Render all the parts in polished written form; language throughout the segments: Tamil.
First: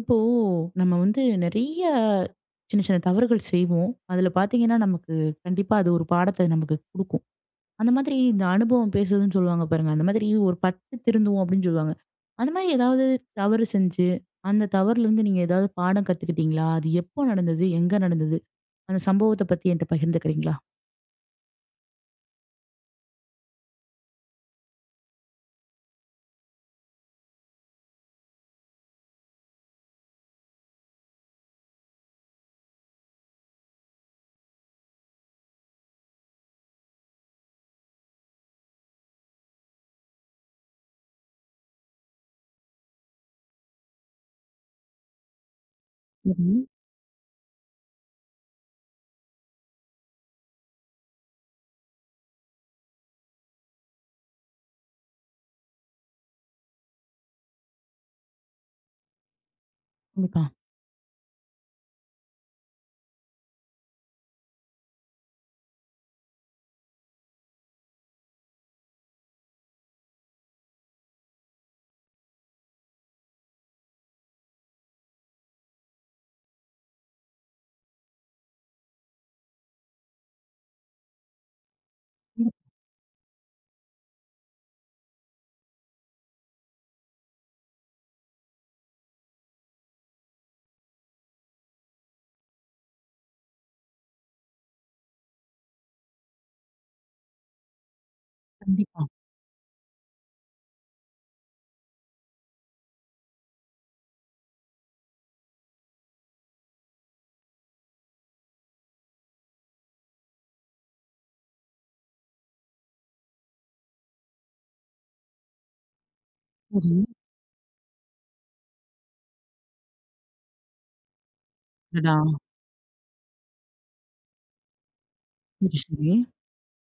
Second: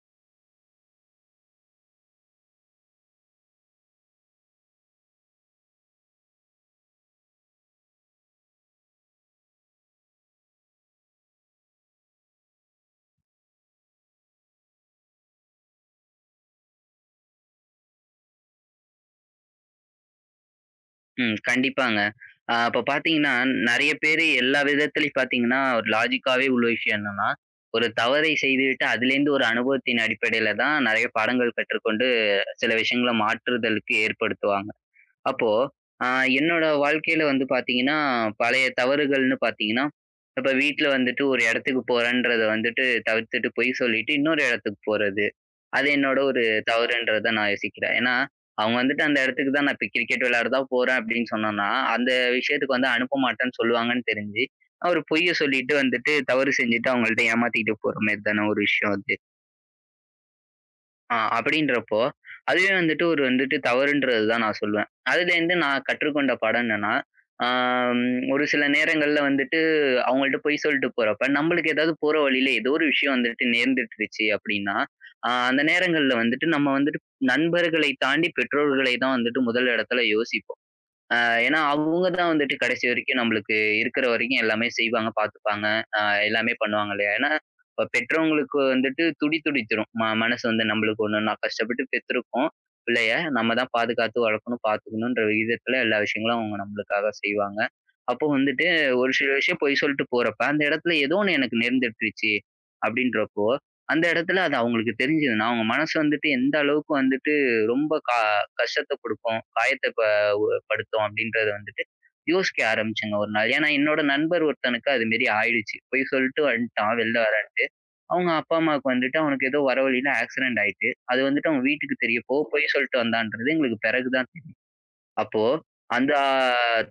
இப்போ நம்ம வந்து நிறைய சின்ன சின்ன தவறுகள் செய்வோம். அதுல பார்த்தீங்கன்னா, நமக்கு கண்டிப்பா அது ஒரு பாடத்த நமக்கு குடுக்கும். அந்த மாதிரி இந்த அனுபவம் பேசுதுன்னு சொல்லுவாங்க பாருங்க. அந்த மாதிரி ஒரு பட்டு திருந்துவோம் அப்படின்னு சொல்லுவாங்க. அந்த மாதிரி ஏதாவது தவறு செஞ்சு, அந்த தவறுலேருந்து நீங்க ஏதாவது பாடம் கத்துக்கிட்டீங்களா? அது எப்போ நடந்தது? எங்க நடந்தது? அந்த சம்பவத்த பத்தி என்ட்ட பகிர்ந்துக்கிறீங்களா? ம். கண்டிப்பாங்க. அப்ப பார்த்தீங்கன்னா, நெறைய பேரு எல்லா விதத்திலயும் பார்த்தீங்கன்னா, ஒரு லாஜிக்காவே உள்ள விஷயம் என்னன்னா, ஒரு தவறை செய்துவிட்டு அதிலேருந்து ஒரு அனுபவத்தின் அடிப்படையில தான் நெறைய பாடங்கள் கற்றுக்கொண்டு சில விஷயங்கள மாற்றுதலுக்கு ஏற்படுத்துவாங்க. அப்போ அ என்னோட வாழ்க்கையில வந்து பார்த்தீங்கன்னா, பழைய தவறுகள்னு பார்த்தீங்கன்னா, இப்ப வீட்ல வந்துட்டு ஒரு இடத்துக்கு போறேன்றத வந்துட்டு தவிர்த்துட்டு பொய் சொல்லிட்டு இன்னொரு இடத்துக்கு போறது. அது என்னோட ஒரு சரி. தவறுன்றத நான் யோசிக்கிறேன். ஏன்னா, அவங்க வந்துட்டு அந்த இடத்துக்கு தான் நான் இப்ப கிரிக்கெட் விளையாட தான் போறேன் அப்படின்னு சொன்னோம்னா, அந்த விஷயத்துக்கு வந்து அனுப்ப மாட்டேன்னு சொல்லுவாங்கன்னு தெரிஞ்சு, நான் ஒரு பொய்ய சொல்லிட்டு வந்துட்டு தவறு செஞ்சுட்டு அவங்கள்ட்ட ஏமாத்திக்கிட்டு போற மாரி தான ஒரு விஷயம் அது. கண்டிப்பா. அப்படின்றப்போ, அதுவே வந்துட்டு ஒரு வந்துட்டு தவறுன்றது தான் நான் சொல்லுவேன். அதுலேருந்து நான் கற்றுக்கொண்ட பாடம் என்னன்னா, ஆ ம் ஒரு சில நேரங்கள்ல வந்துட்டு அவங்கள்ட்ட பொய் சொல்லிட்டு போறப்ப, நம்மளுக்கு ஏதாவது போற வழியில ஏதோ ஒரு விஷயம் வந்துட்டு நேர்ந்துட்டுருச்சு அப்படின்னா, அந்த நேரங்கள்ல வந்துட்டு நம்ம வந்துட்டு நண்பர்களை தாண்டி பெற்றோர்களை தான் வந்துட்டு முதல் இடத்துல யோசிப்போம். அ ஏன்னா, அவங்க தான் ம். வந்துட்டு கடைசி வரைக்கும் நம்மளுக்கு இருக்கிற வரைக்கும் எல்லாமே செய்வாங்க, பார்த்துப்பாங்க. அ எல்லாமே பண்ணுவாங்க இல்லையா? ஏன்னா, இப்ப பெற்றவங்களுக்கு வந்துட்டு துடி துடித்துரும். மனசு வந்து நம்மளுக்கு ஒண்ணுன்னா கஷ்டப்பட்டு பெத்திருக்கோம் பிள்ளைய. நம்ம தான் பாதுகாத்து வளர்க்கணும், பார்த்துக்கணுன்ற விகிதத்துல எல்லா விஷயங்களும் அவங்க நம்மளுக்காக செய்வாங்க. அப்போ வந்துட்டு கண்டிப்பா. ஒரு சில விஷயம் பொய் சொல்லிட்டு போறப்ப, அந்த இடத்துல ஏதோ ஒண்ணு எனக்கு நேர்ந்துட்டுருச்சு அப்படின்றப்போ, அந்த இடத்துல அது அவங்களுக்கு தெரிஞ்சதுன்னா, அவங்க மனசு வந்துட்டு எந்த அளவுக்கு வந்துட்டு ரொம்ப கா கஷ்டத்த குடுக்கும், காயத்த படுத்தோம் அப்படின்றத வந்துட்டு யோசிக்க ஆரம்பிச்சேங்க ஒரு நாள். ஏன்னா, என்னோட நண்பர் ஒருத்தனுக்கு அது மாரி ஆயிடுச்சு. பொய் சொல்லிட்டு சரி. வந்துட்டான் வெளில வரேன்ட்டு. அவங்க அப்பா, அம்மாவுக்கு வந்துட்டு அவனுக்கு ஏதோ வர வழியில ஆக்சிடென்ட் ஆயிட்டு. அது வந்துட்டு அவங்க வீட்டுக்கு அடடா! தெரியப்போ பொய் சொல்லிட்டு வந்தான்றது எங்களுக்கு பிறகு தான். அப்போ, சரி, சரி. அந்த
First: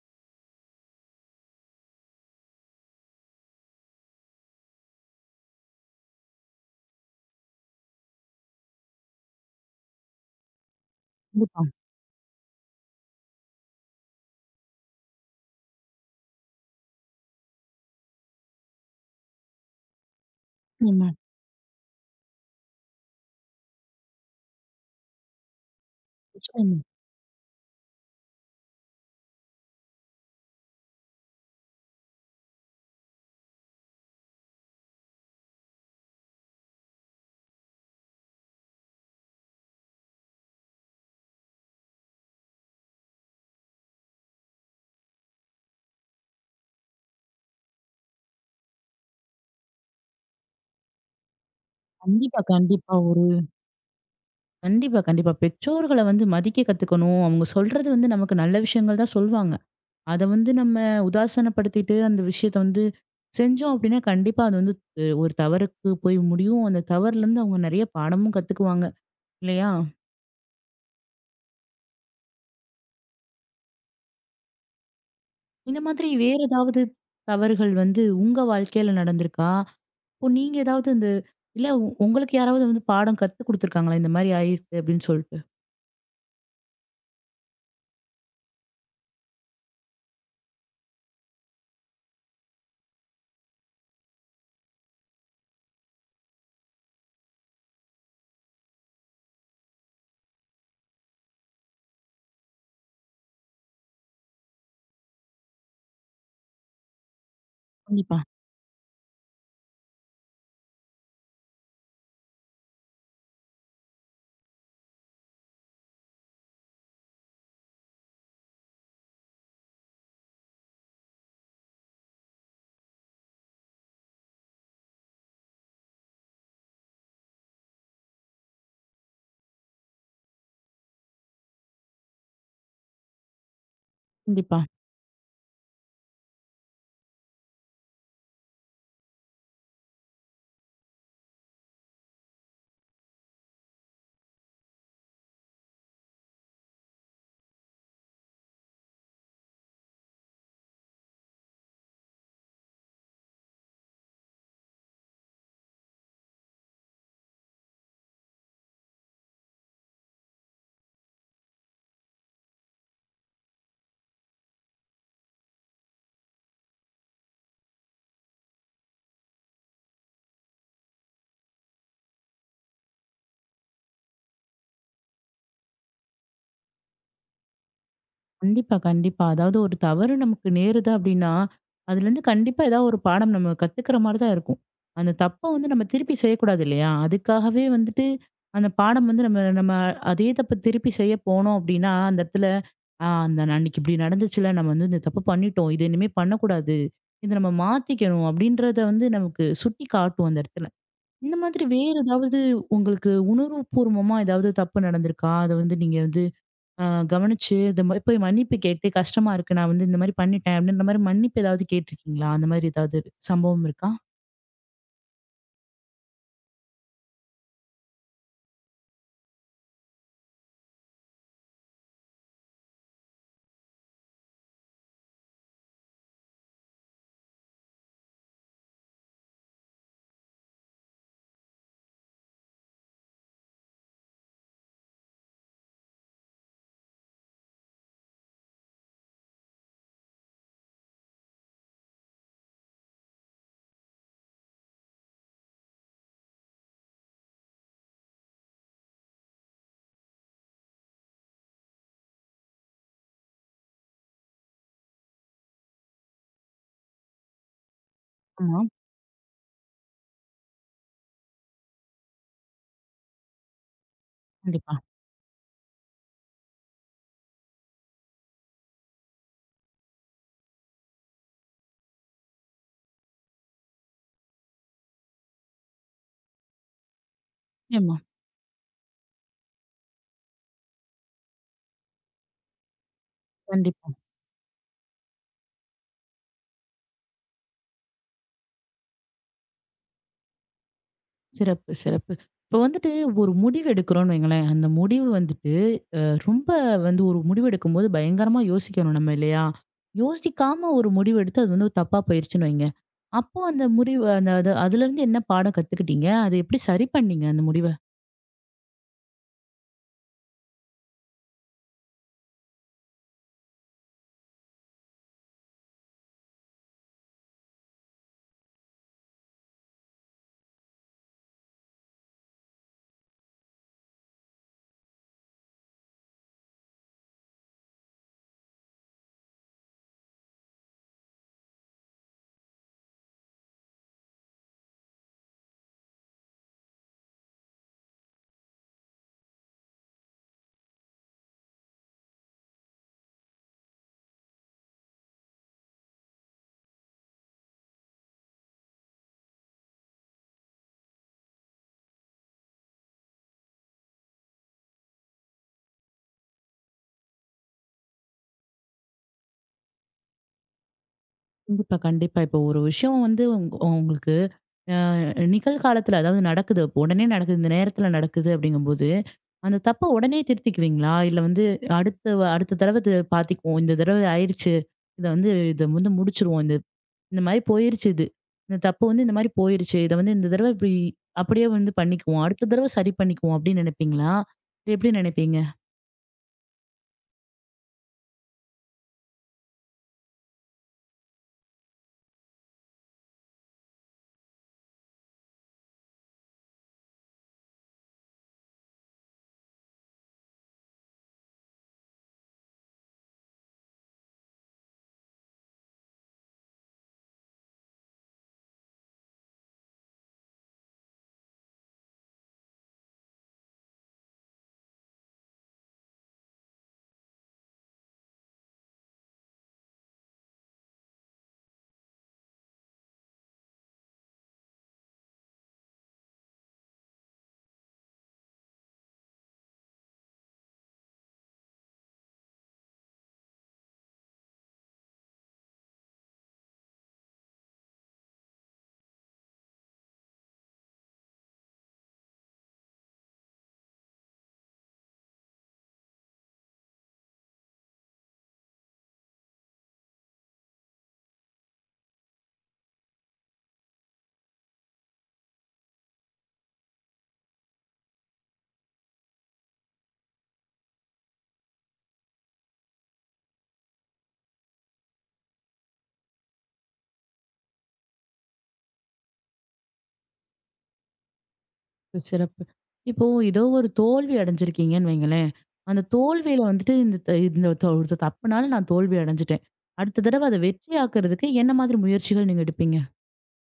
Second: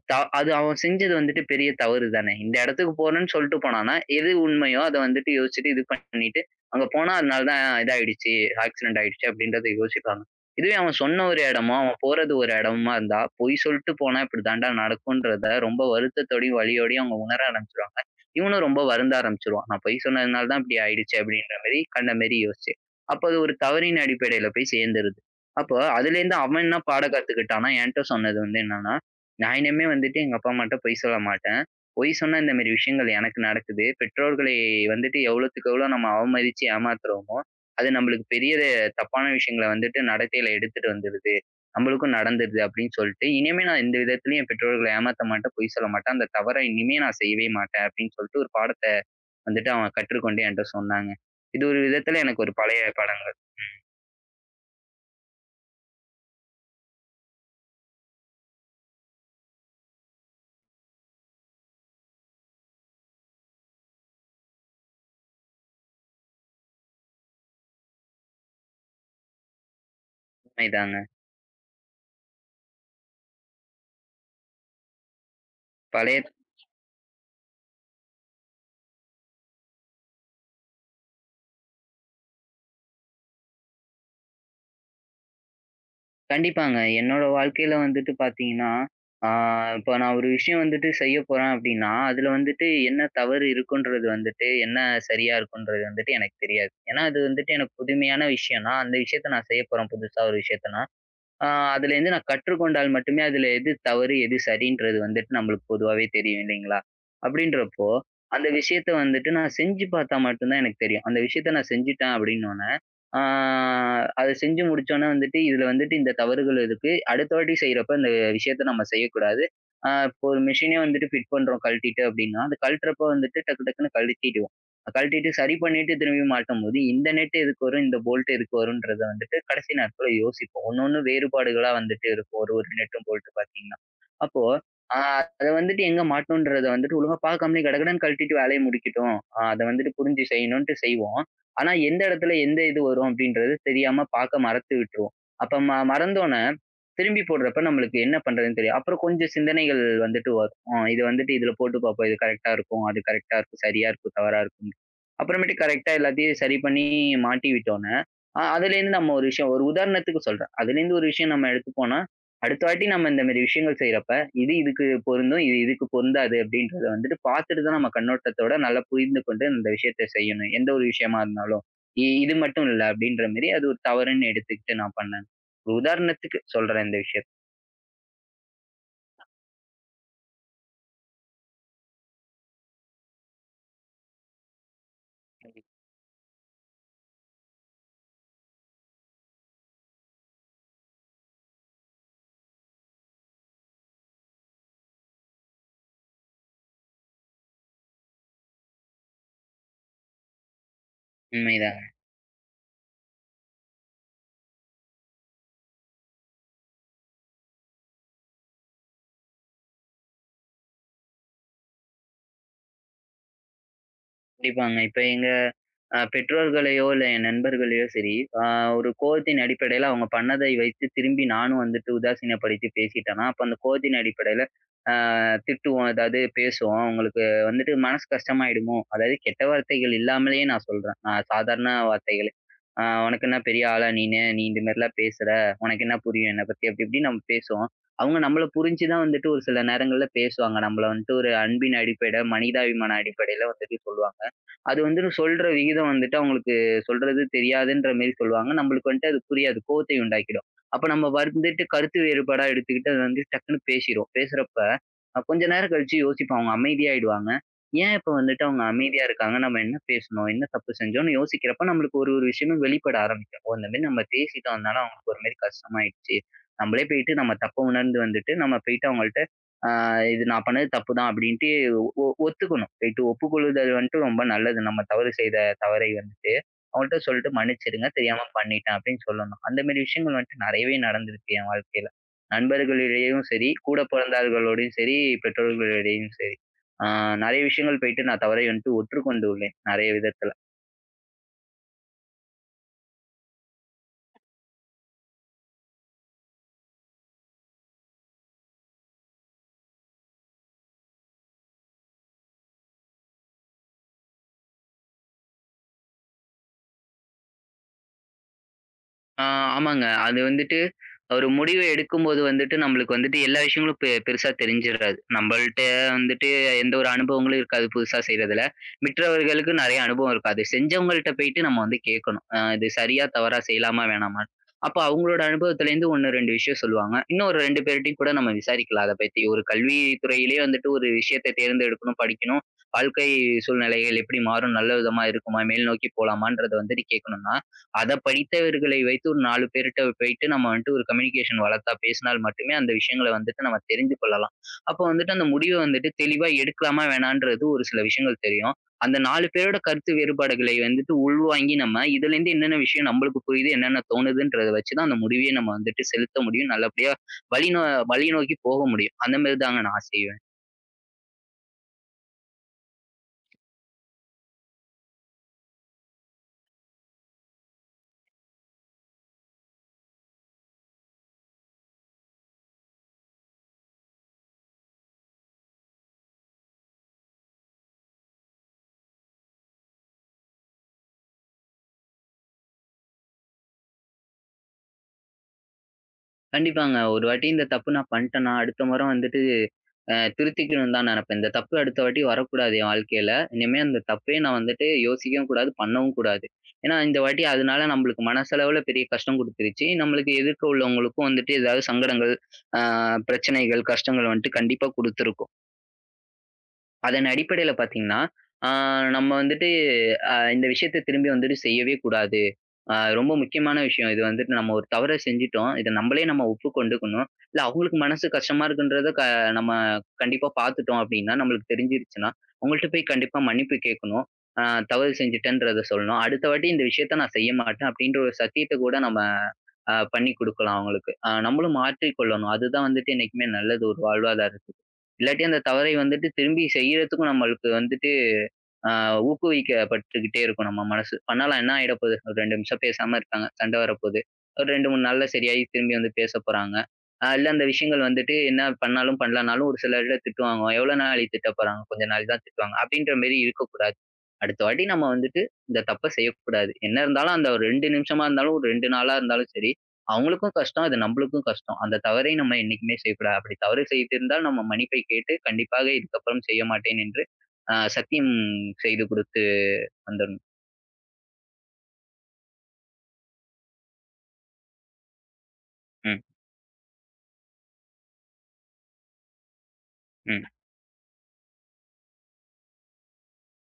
த அது அவன் செஞ்சது வந்துட்டு பெரிய தவறு தானே. இந்த இடத்துக்கு போறேன்னு சொல்ட்டு போனான்னா, எது உண்மையோ அத வந்துட்டு யோசிச்சுட்டு இது பண்ணிட்டு, அங்க போனா அதனால தான் இதாயிடுச்சு, ஆக்சிடென்ட் ஆயிடுச்சு அப்படின்றத யோசிப்பாங்க. இதுவே அவன் சொன்ன ஒரு கண்டிப்பா. இடமும், அவன் போறது ஒரு இடமா இருந்தா, பொய் சொல்ட்டு போனா இப்படி தான்டா நடக்கும்ன்றத ரொம்ப வருத்தத்தோடயும், வலியோடயும் அவங்க உணர ஆரம்பிச்சுருவாங்க. இவனும் ரொம்ப வருந்த ஆரம்பிச்சுருவான். நான் பொய் சொன்னதுனால தான் இப்படி ஆமா. ஆயிடுச்சு அப்படின்ற மாரி, கண்ட மேரி யோசிச்சு. அப்ப அது ஒரு தவறின் அடிப்படையில போய் சேர்ந்துருது. அப்ப அதுலேருந்து அவன் என்ன நிச்சயமா. பாடம் கத்துக்கிட்டான்னா, என்ட்ட சொன்னது வந்து என்னன்னா, நான் இனிமே வந்துட்டு எங்க அப்பா அம்மாட்ட பொய் சொல்ல மாட்டேன். பொய் சொன்னா இந்த மாரி விஷயங்கள் எனக்கு நடக்குது. பெற்றோர்களை வந்துட்டு எவ்வளோத்துக்கு எவ்வளோ நம்ம அவமதிச்சு ஏமாத்துறோமோ, அது நம்மளுக்கு பெரிய தப்பான விஷயங்கள வந்துட்டு நடத்தையில எடுத்துட்டு வந்துருது. நம்மளுக்கும் நடந்துருது அப்டின்னு சொல்லிட்டு, இனிமே நான் எந்த விதத்திலயும் என் பெற்றோர்கள ஏமாத்த மாட்டேன், பொய் சொல்ல மாட்டேன். அந்த தவற இனிமே நான் செய்யவே மாட்டேன் அப்டின்னு சொல்லிட்டு ஒரு பாடத்த வந்துட்டு அவன் கற்றுக்கொண்டு என்ட்ட சொன்னாங்க. இது ஒரு விதத்துல கண்டிப்பா, எனக்கு ஒரு பழைய கண்டிப்பா. பாடங்க. கண்டிப்பா, கண்டிப்பா. பெற்றோர்கள வந்து மதிக்க கத்துக்கணும். அவங்க சொல்றது வந்து நமக்கு நல்ல விஷயங்கள் தான் சொல்வாங்க. அத வந்து நம்ம உதாசீனப்படுத்திட்டு அந்த விஷயத்த வந்து செஞ்சோம் அப்டின்னா, கண்டிப்பா அது வந்து ஒரு தவறுக்கு போய் முடியும். அந்த தவறுலருந்து அவங்க நெறைய பாடமும் கத்துக்குவாங்க. இல்லையா? உண்மைதாங்க. இந்த மாதிரி பழைய வேற ஏதாவது தவறுகள் வந்து உங்க வாழ்க்கையில நடந்திருக்கா? இப்போ நீங்க ஏதாவது இந்த இல்ல உங்களுக்கு யாராவது வந்து பாடம் கத்து குடுத்துருக்காங்களா? இந்த மாரி ஆயிருக்கு அப்டின்னு சொல்ட்டு. கண்டிப்பாங்க. என்னோட வாழ்க்கையில வந்துட்டு பார்த்தீங்கன்னா, ஆ இப்ப நான் ஒரு விஷயம் வந்துட்டு செய்ய போறேன் அப்படின்னா, அதுல வந்துட்டு என்ன தவறு இருக்குன்றது வந்துட்டு, என்ன சரியா இருக்குன்றது வந்துட்டு எனக்கு தெரியாது. ஏன்னா, அது வந்துட்டு எனக்கு புதுமையான விஷயம்னா, அந்த விஷயத்த நான் செய்ய போறேன் புதுசா ஒரு விஷயத்தனா, ஆ அதுலேருந்து நான் கற்றுக்கொண்டால் மட்டுமே அதுல எது தவறு, எது சரின்றது வந்துட்டு நம்மளுக்கு பொதுவாவே தெரியும் இல்லைங்களா? அப்படின்றப்போ, கண்டிப்பா, அந்த விஷயத்த வந்துட்டு நான் செஞ்சு பார்த்தா மட்டும் தான் எனக்கு தெரியும். அந்த விஷயத்த நான் செஞ்சுட்டேன் அப்படின்னோனே, ஆ அத செஞ்சு முடிச்சோனே வந்துட்டு இதுல வந்துட்டு இந்த தவறுகள் இருக்கு. அடுத்த வாட்டி செய்றப்ப இந்த விஷயத்த நம்ம செய்யக்கூடாது. இப்போ ஒரு மிஷினே வந்துட்டு ஃபிட் பண்றோம் கழட்டிட்டு அப்படின்னா, அது கழட்டுறப்ப வந்துட்டு டக்கு டக்குன்னு கழட்டிடுவோம். கழட்டிட்டு சரி பண்ணிட்டு திரும்பி மாட்டும்போது, இந்த நெட் எதுக்கு வரும்? இந்த போல்ட் எதுக்கு வரும்ன்றத வந்துட்டு கடைசி நாட்கள்ல யோசிப்போம். ஒண்ணொண்ணு வேறுபாடுகளா வந்துட்டு இருக்கும். ஒரு ஒரு நெட்டும் போல்ட் பார்த்தீங்கன்னா. அப்போ கண்டிப்பா. அ அத வந்துட்டு எங்க மாட்டணும்ன்றத வந்துட்டு ஒழுங்கா பார்க்காமலே கடகடன்னு கழட்டிட்டு வேலைய முடிக்கட்டும். அத வந்துட்டு புரிஞ்சு செய்யணும்ன்ட்டு செய்வோம். ஆனா எந்த இடத்துல எந்த இது வரும் அப்படின்றது தெரியாம பார்க்க மறத்து விட்டுருவோம். அப்ப ம மறந்தோனே திரும்பி போடுறப்ப நம்மளுக்கு என்ன பண்றதுன்னு தெரியாது. அப்புறம் கொஞ்சம் சிந்தனைகள் வந்துட்டு வரும். இது வந்துட்டு இதுல போட்டு பார்ப்போம். இது கரெக்ட்டா இருக்கும். அது கரெக்ட்டா இருக்கும். சரியா இருக்கும். தவறா இருக்கும். அப்புறமேட்டு கரெக்ட்டா எல்லாத்தையும் சரி பண்ணி மாட்டி விட்டோன்ன, அதுலேருந்து நம்ம ஒரு விஷயம் ஒரு உதாரணத்துக்கு சொல்றேன். அதுலேருந்து ஒரு விஷயம் நம்ம எடுத்துப்போம்னா, அடுத்த வாட்டி நம்ம இந்த மாரி விஷயங்கள் செய்றப்ப, இது இதுக்கு பொருந்தும், இது இதுக்கு பொருந்தாது அப்படின்றத வந்துட்டு பார்த்துட்டு தான் நம்ம கண்ணோட்டத்தோட நல்லா புரிந்து கொண்டு இந்த விஷயத்த செய்யணும். எந்த ஒரு விஷயமா இருந்தாலும். இது மட்டும் இல்ல அப்படின்ற மாரி அது ஒரு தவறுன்னு எடுத்துக்கிட்டு நான் பண்ணேன். ஒரு உதாரணத்துக்கு சொல்றேன் இந்த விஷயத்த. கண்டிப்பா, கண்டிப்பா. அதாவது ஒரு தவறு நமக்கு நேருது அப்டின்னா, அதுலேருந்து கண்டிப்பா ஏதாவது ஒரு பாடம் நம்ம கத்துக்கிற மாரி தான் இருக்கும். அந்த தப்ப வந்து நம்ம திருப்பி செய்யக்கூடாது இல்லையா? அதுக்காகவே வந்துட்டு அந்த பாடம் வந்து நம்ம நம்ம அதே தப்ப திருப்பி செய்ய போனோம் அப்டின்னா, அந்த இடத்துல அந்த அன்னைக்கு இப்டி நடந்துச்சுல, நம்ம வந்து இந்த தப்பு பண்ணிட்டோம். இது இனிமே பண்ணக்கூடாது. இத நம்ம மாத்திக்கணும் அப்டின்றத வந்து நமக்கு சுட்டி காட்டும் அந்த இடத்துல. இந்த மாதிரி உண்மைதான். வேற ஏதாவது உங்களுக்கு உணர்வுபூர்வமா ஏதாவது தப்பு நடந்திருக்கா? அத வந்து நீங்க ஆ கவனிச்சு, இந்த மாரி போய் மன்னிப்பு கேட்டு, "கஷ்டமா இருக்கு. நான் வந்து இந்த மாரி பண்ணிட்டேன்." அப்படின்ற மாரி மன்னிப்பு ஏதாவது கேட்டிருக்கீங்களா? அந்த மாரி ஏதாவது சம்பவம் இருக்கா? கண்டிப்பாங்க. இப்ப எங்க பெற்றோர்களையோ, இல்ல என் நண்பர்களையோ சரி, அ ஒரு கோவத்தின் அடிப்படையில அவங்க பண்ணதை வைத்து திரும்பி நானும் வந்துட்டு உதாசீனப்படுத்தி பேசிட்டேன்னா, அப்ப அந்த கோவத்தின் அடிப்படையில அ திட்டுவோம், ஏதாவது பேசுவோம். அவங்களுக்கு வந்துட்டு மனசு கஷ்டமாயிடுமோ! அதாவது கெட்ட வார்த்தைகள் இல்லாமலேயே நான் சொல்றேன். நான் சாதாரண வார்த்தைகளே. "உனக்கு என்ன பெரிய ஆளா நீனு? நீ இந்த மாரிலாம் பேசுற. உனக்கு என்ன புரியும் என்ன பத்தி?" அப்படி இப்படின்னு நம்ம பேசுவோம். அவங்க நம்மள புரிஞ்சு தான் வந்துட்டு ஒரு சில நேரங்கள்ல பேசுவாங்க. நம்மள வந்துட்டு ஒரு அன்பின் அடிப்படை, மனிதாபிமான அடிப்படையில வந்துட்டு சொல்லுவாங்க. அது வந்துட்டு சொல்ற விகிதம் வந்துட்டு அவங்களுக்கு சொல்றது தெரியாதுன்ற மாரி சொல்லுவாங்க. நம்மளுக்கு வந்துட்டு அது புரியாது. கோவத்தை உண்டாக்கிடும். அப்ப நம்ம வந்துட்டு கருத்து வேறுபாடா எடுத்துக்கிட்டு அது வந்து டக்குன்னு பேசிருவோம். பேசுறப்ப கொஞ்ச நேரம் கழிச்சு யோசிப்போம். அவங்க அமைதியாயிடுவாங்க. ஏன் இப்ப வந்துட்டு ஆமா. அவங்க அமைதியா இருக்காங்க? நம்ம என்ன பேசுனோம்? என்ன தப்பு செஞ்சோம்னு யோசிக்கிறப்ப நம்மளுக்கு ஒரு ஒரு விஷயமும் வெளிப்பட ஆரம்பிக்கும். ஓ! இந்த மாரி நம்ம பேசிட்டோம். அதனால கண்டிப்பா. அவங்களுக்கு ஒரு மாரி கஷ்டமாயிடுச்சு. நம்மளே போயிட்டு நம்ம தப்ப உணர்ந்து வந்துட்டு நம்ம போயிட்டு அவங்கள்ட்ட, "ஆ இது நான் பண்ணது தப்பு தான்" அப்படின்ட்டு ஒத்துக்கணும். ரைட்டு ஒப்புக்கொள்ளுதல் வந்துட்டு ரொம்ப நல்லது. நம்ம தவறு செய்த தவறை வந்துட்டு, அவங்கள்ட்ட சொல்லிட்டு மன்னிச்சிடுங்க. நிச்சயமா. தெரியாம பண்ணிட்டேன் அப்படின்னு சொல்லணும். அந்த மாரி விஷயங்கள் வந்துட்டு நெறையவே நடந்திருக்கு என் வாழ்க்கையில. நண்பர்களிடையேயும் சரி, கூட கண்டிப்பா. பிறந்தார்களோடையும் சரி, பெற்றோர்களிடையும் சரி. ஆ நெறைய விஷயங்கள் போயிட்டு நான் தவறை வந்துட்டு ஒற்றுக்கொண்டு உள்ளேன். நெறைய விதத்துல. சிறப்பு, சிறப்பு. இப்போ வந்துட்டு ஒரு முடிவு எடுக்கிறோம்னு வைங்களேன். அந்த முடிவு வந்துட்டு அ ரொம்ப வந்து ஒரு முடிவு எடுக்கும்போது பயங்கரமா யோசிக்கணும் நம்ம இல்லையா? யோசிக்காம ஒரு முடிவு எடுத்து அது வந்து தப்பா போயிருச்சுன்னு வைங்க. அப்போ அந்த முடிவு அந்த அது அதுலருந்து என்ன பாடம் கத்துக்கிட்டீங்க? அத எப்படி சரி பண்ணீங்க அந்த முடிவ? ஆ ஆமாங்க. அது வந்துட்டு ஒரு முடிவு எடுக்கும்போது வந்துட்டு, நம்மளுக்கு வந்துட்டு எல்லா விஷயங்களும் பெருசா தெரிஞ்சிராது. நம்மள்ட்ட வந்துட்டு எந்த ஒரு அனுபவங்களும் இருக்காது புதுசா செய்றதுல. மற்றவர்களுக்கு நெறைய அனுபவம் இருக்கும். அது செஞ்சவங்கள்ட்ட போயிட்டு நம்ம வந்து கேட்கணும். இது சரியா, தவறா, செய்யலாமா, வேணாமான்னு. அப்ப அவங்களோட அனுபவத்திலேருந்து 1, 2 விஷயம் சொல்லுவாங்க. இன்னும் ஒரு 2 பேர்ட்டயும் கூட நம்ம விசாரிக்கலாம் அத பத்தி. ஒரு கல்வித்துறையிலேயே வந்துட்டு ஒரு விஷயத்த தேர்ந்தெடுக்கணும், படிக்கணும். வாழ்க்கை சூழ்நிலைகள் எப்படி மாறும்? நல்ல விதமா இருக்குமா? மேல் நோக்கி போலாமான்றத வந்துட்டு கேட்கணும்னா, அத படித்தவர்களை வைத்து ஒரு 4 பேர்ட்ட போயிட்டு நம்ம வந்துட்டு ஒரு கம்யூனிகேஷன் வளர்த்தா பேசினால் மட்டுமே அந்த விஷயங்கள வந்துட்டு நம்ம தெரிந்து கொள்ளலாம். அப்போ வந்துட்டு அந்த முடிவ வந்துட்டு தெளிவா எடுக்கலாமா வேணான்றது ஒரு சில விஷயங்கள் தெரியும். அந்த 4 பேரோட கருத்து வேறுபாடுகளை வந்துட்டு உள்வாங்கி நம்ம இதுலேருந்து என்னென்ன விஷயம் நம்மளுக்கு புரியுது, என்னென்ன தோணுதுன்றத வச்சு தான் அந்த முடிவே நம்ம வந்துட்டு செலுத்த முடியும். நல்லபடியா வழி நோ வழி நோக்கி போக முடியும். அந்த மாரி தாங்க நான் செய்வேன். கண்டிப்பா, கண்டிப்பா. இப்போ ஒரு விஷயம் வந்து உங்களுக்கு அ நிகழ்காலத்துல அதாவது நடக்குது. அப்போ உடனே நடக்குது. இந்த நேரத்துல நடக்குது அப்படிங்கும்போது, அந்த தப்ப உடனே திருத்திக்குவீங்களா? இல்ல வந்து அடுத்த தடவ இது பார்த்துக்குவோம். இந்த தடவ ஆயிடுச்சு. இத வந்து இத வந்து முடிச்சுருவோம். இந்த இந்த மாரி போயிருச்சு இது. இந்த தப்பு வந்து இந்த மாரி போயிருச்சு. இத வந்து இந்த தடவ இப்படி அப்படியே வந்து பண்ணிக்குவோம். அடுத்த தடவ சரி பண்ணிக்குவோம் அப்படின்னு நினைப்பீங்களா? இது எப்படி நினைப்பீங்க? கண்டிப்பாங்க. ஒரு வாட்டி இந்த தப்பு நான் பண்ட்டேன்னா, அடுத்த முறை வந்துட்டு திருத்திக்கணும்னு தான் நெனப்பேன். இந்த தப்பு அடுத்த வாட்டி வரக்கூடாது என் வாழ்க்கையில. இனிமே அந்த தப்பையே நான் வந்துட்டு யோசிக்கவும் கூடாது, பண்ணவும் கூடாது. ஏன்னா, இந்த வாட்டி அதனால நம்மளுக்கு மனசளவுல பெரிய கஷ்டம் குடுத்துருச்சு. நம்மளுக்கு எதிர்க்க உள்ளவங்களுக்கும் வந்துட்டு ஏதாவது சங்கடங்கள், அ பிரச்சனைகள், கஷ்டங்கள் வந்துட்டு கண்டிப்பா குடுத்துருக்கும். அதன் அடிப்படையில பார்த்தீங்கன்னா, ஆ நம்ம வந்துட்டு இந்த விஷயத்த திரும்பி வந்துட்டு செய்யவே கூடாது. ரொம்ப முக்கியமான விஷயம். இது வந்துட்டு நம்ம ஒரு தவற செஞ்சுட்டோம். இத நம்மளே நம்ம ஒப்புக்கொண்டுக்கணும். இல்ல அவங்களுக்கு மனசு கஷ்டமா இருக்குன்றத நம்ம கண்டிப்பா பார்த்துட்டோம் அப்டின்னா, நம்மளுக்கு தெரிஞ்சிருச்சுன்னா, அவங்கள்ட்ட போய் கண்டிப்பா மன்னிப்பு கேட்கணும். அ தவறு செஞ்சுட்டேன்றத சொல்லணும். அடுத்த வாட்டி இந்த விஷயத்த நான் செய்ய மாட்டேன் அப்டின்ற ஒரு சத்தியத்த கூட நம்ம பண்ணி குடுக்கலாம் அவங்களுக்கு. நம்மளும் மாற்றிக் கொள்ளணும். அதுதான் வந்துட்டு என்னைக்குமே நல்லது ஒரு வாழ்வாதாரத்துக்கு. இல்லாட்டி அந்த தவறை வந்துட்டு திரும்பி செய்யறதுக்கும் நம்மளுக்கு வந்துட்டு ஆ ஊக்குவிக்கப்பட்டுக்கிட்டே இருக்கும் நம்ம மனசு. பண்ணாலா என்ன ஆயிட போகுது? ஒரு 2 நிமிஷம் பேசாம இருக்காங்க. சண்டை வரப்போது. ஒரு 2, 3 நாள்ல சரியாயி திரும்பி வந்து பேசப் போறாங்க. இல்ல அந்த விஷயங்கள் வந்துட்டு என்ன பண்ணாலும் பண்ணலனாலும் ஒரு சிலர்ல திட்டு வாங்குவோம். எவ்வளோ நாழி திட்டப் போறாங்க? கொஞ்ச நாள் தான் திட்டுவாங்க. அப்படின்ற மாரி இருக்கக்கூடாது. அடுத்த வாட்டி நம்ம வந்துட்டு இந்த தப்ப செய்யக்கூடாது. என்ன இருந்தாலும் அந்த ஒரு 2 நிமிஷமா இருந்தாலும், ஒரு 2 நாளா இருந்தாலும் சரி, அவங்களுக்கும் கஷ்டம். அது நம்மளுக்கும் கஷ்டம். அந்த தவறை நம்ம என்னைக்குமே செய்யக்கூடாது. அப்படி தவறு செய்திருந்தால் நம்ம மன்னிப்பை கேட்டு, கண்டிப்பாக இதுக்கப்புறம் செய்ய மாட்டேன் என்று சத்தியம் செய்து குடுத்து வந்துரணும். சிறப்பு. இப்போ ஏதோ ஒரு தோல்வி அடைஞ்சிருக்கீங்கன்னு வைங்களேன். அந்த ம், தோல்வியில வந்துட்டு இந்த ஒரு தப்புனால நான் தோல்வி அடைஞ்சுட்டேன். அடுத்த ம். தடவ அத வெற்றியாக்குறதுக்கு என்ன மாதிரி முயற்சிகள் நீங்க எடுப்பீங்க?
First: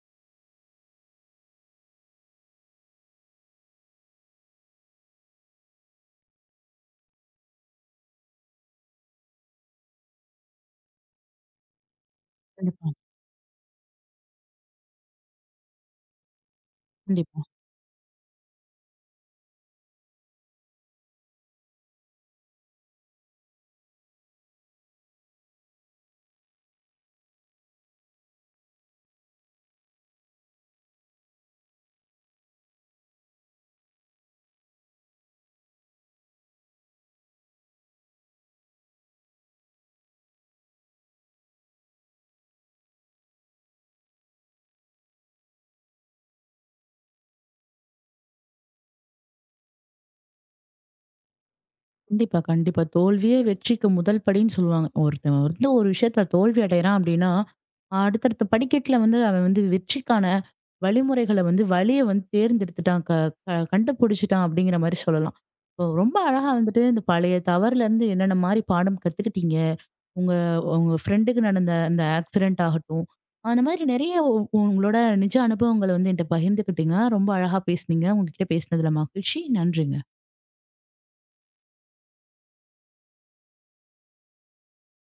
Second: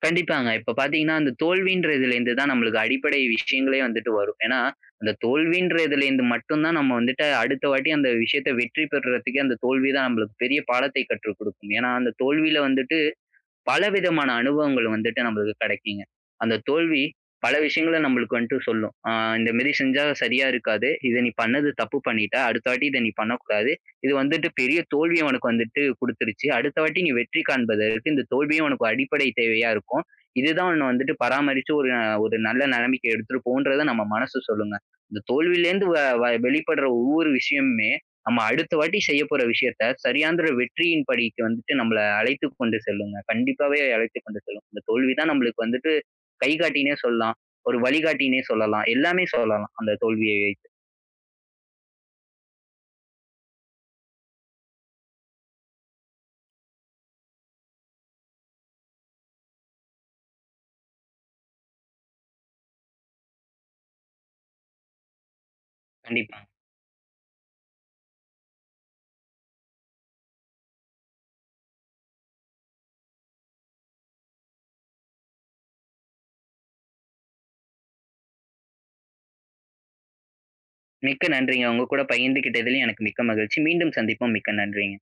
கண்டிப்பாங்க. இப்ப பாத்தீங்கன்னா, அந்த தோல்வின்றதுலேருந்து தான் நம்மளுக்கு அடிப்படை விஷயங்களே வந்துட்டு வரும். ஏன்னா, அந்த தோல்வின்றதுலேருந்து மட்டும் தான் நம்ம வந்துட்டு அடுத்த வாட்டி அந்த விஷயத்த வெற்றி பெறுறதுக்கே அந்த தோல்வி தான் நம்மளுக்கு பெரிய பாடத்தை கற்றுக் குடுக்கும். ஏன்னா, அந்த தோல்வியில கண்டிப்பா, வந்துட்டு பலவிதமான அனுபவங்கள் வந்துட்டு நம்மளுக்கு கிடைக்குங்க. அந்த தோல்வி கண்டிப்பா. பல விஷயங்கள நம்மளுக்கு வந்துட்டு சொல்லும். இந்த மாரி செஞ்சா சரியா இருக்காது. இத நீ பண்ணது தப்பு பண்ணிட்ட. அடுத்த வாட்டி இத நீ பண்ணக்கூடாது. இது வந்துட்டு பெரிய தோல்விய உனக்கு வந்துட்டு குடுத்துருச்சு. அடுத்த வாட்டி நீ வெற்றி காண்பதற்கு இந்த தோல்வியும் உனக்கு அடிப்படை தேவையா இருக்கும். இதுதான் உன்ன வந்துட்டு பராமரிச்சு ஒரு ஒரு நல்ல நிலைமைக்கு எடுத்துட்டு போகுன்றத நம்ம மனசு சொல்லுங்க. இந்த தோல்வியிலேருந்து வ வ வெளிப்படுற ஒவ்வொரு விஷயமுமே நம்ம அடுத்த வாட்டி செய்ய போற விஷயத்த சரியான்ற வெற்றியின் படிக்கு வந்துட்டு நம்மள அழைத்துக் கொண்டு செல்லுங்க. கண்டிப்பாவே அழைத்துக் கொண்டு செல்லும். இந்த தோல்வி தான் நம்மளுக்கு வந்துட்டு கைகாட்டின்னே சொல்லலாம். ஒரு வழிகாட்டின்னே சொல்லலாம். எல்லாமே சொல்லலாம் அந்த தோல்வியை வைத்து. கண்டிப்பா, கண்டிப்பா. தோல்வியே வெற்றிக்கு முதல் படின்னு சொல்லுவாங்க. ஒருத்தன் வந்து ஒரு விஷயத்துல தோல்வி அடையறான் அப்படின்னா, அடுத்தடுத்த படிக்கட்டுல வந்து அவன் வந்து வெற்றிக்கான வழிமுறைகள வந்து வழிய வந்து தேர்ந்தெடுத்துட்டான். க க கண்டுபிடிச்சுட்டான் அப்படிங்கிற மாரி சொல்லலாம். இப்போ ரொம்ப கண்டிப்பா. அழகா வந்துட்டு இந்த பழைய தவறுலேருந்து என்னென்ன மாரி பாடம் கத்துக்கிட்டீங்க? உங்க உங்க ஃப்ரெண்டுக்கு நடந்த அந்த ஆக்சிடென்ட் ஆகட்டும், அந்த மாதிரி நிறைய உங்களோட நிஜ அனுபவங்கள வந்து என்ட்ட பகிர்ந்துக்கிட்டீங்க. ரொம்ப அழகா பேசுனீங்க. உங்ககிட்ட பேசினதுல மகிழ்ச்சி. நன்றிங்க. மிக்க நன்றிங்க. உங்க கூட பகிர்ந்துகிட்டதிலும் எனக்கு மிக்க மகிழ்ச்சி. மீண்டும் சந்திப்போம். மிக்க நன்றிங்க.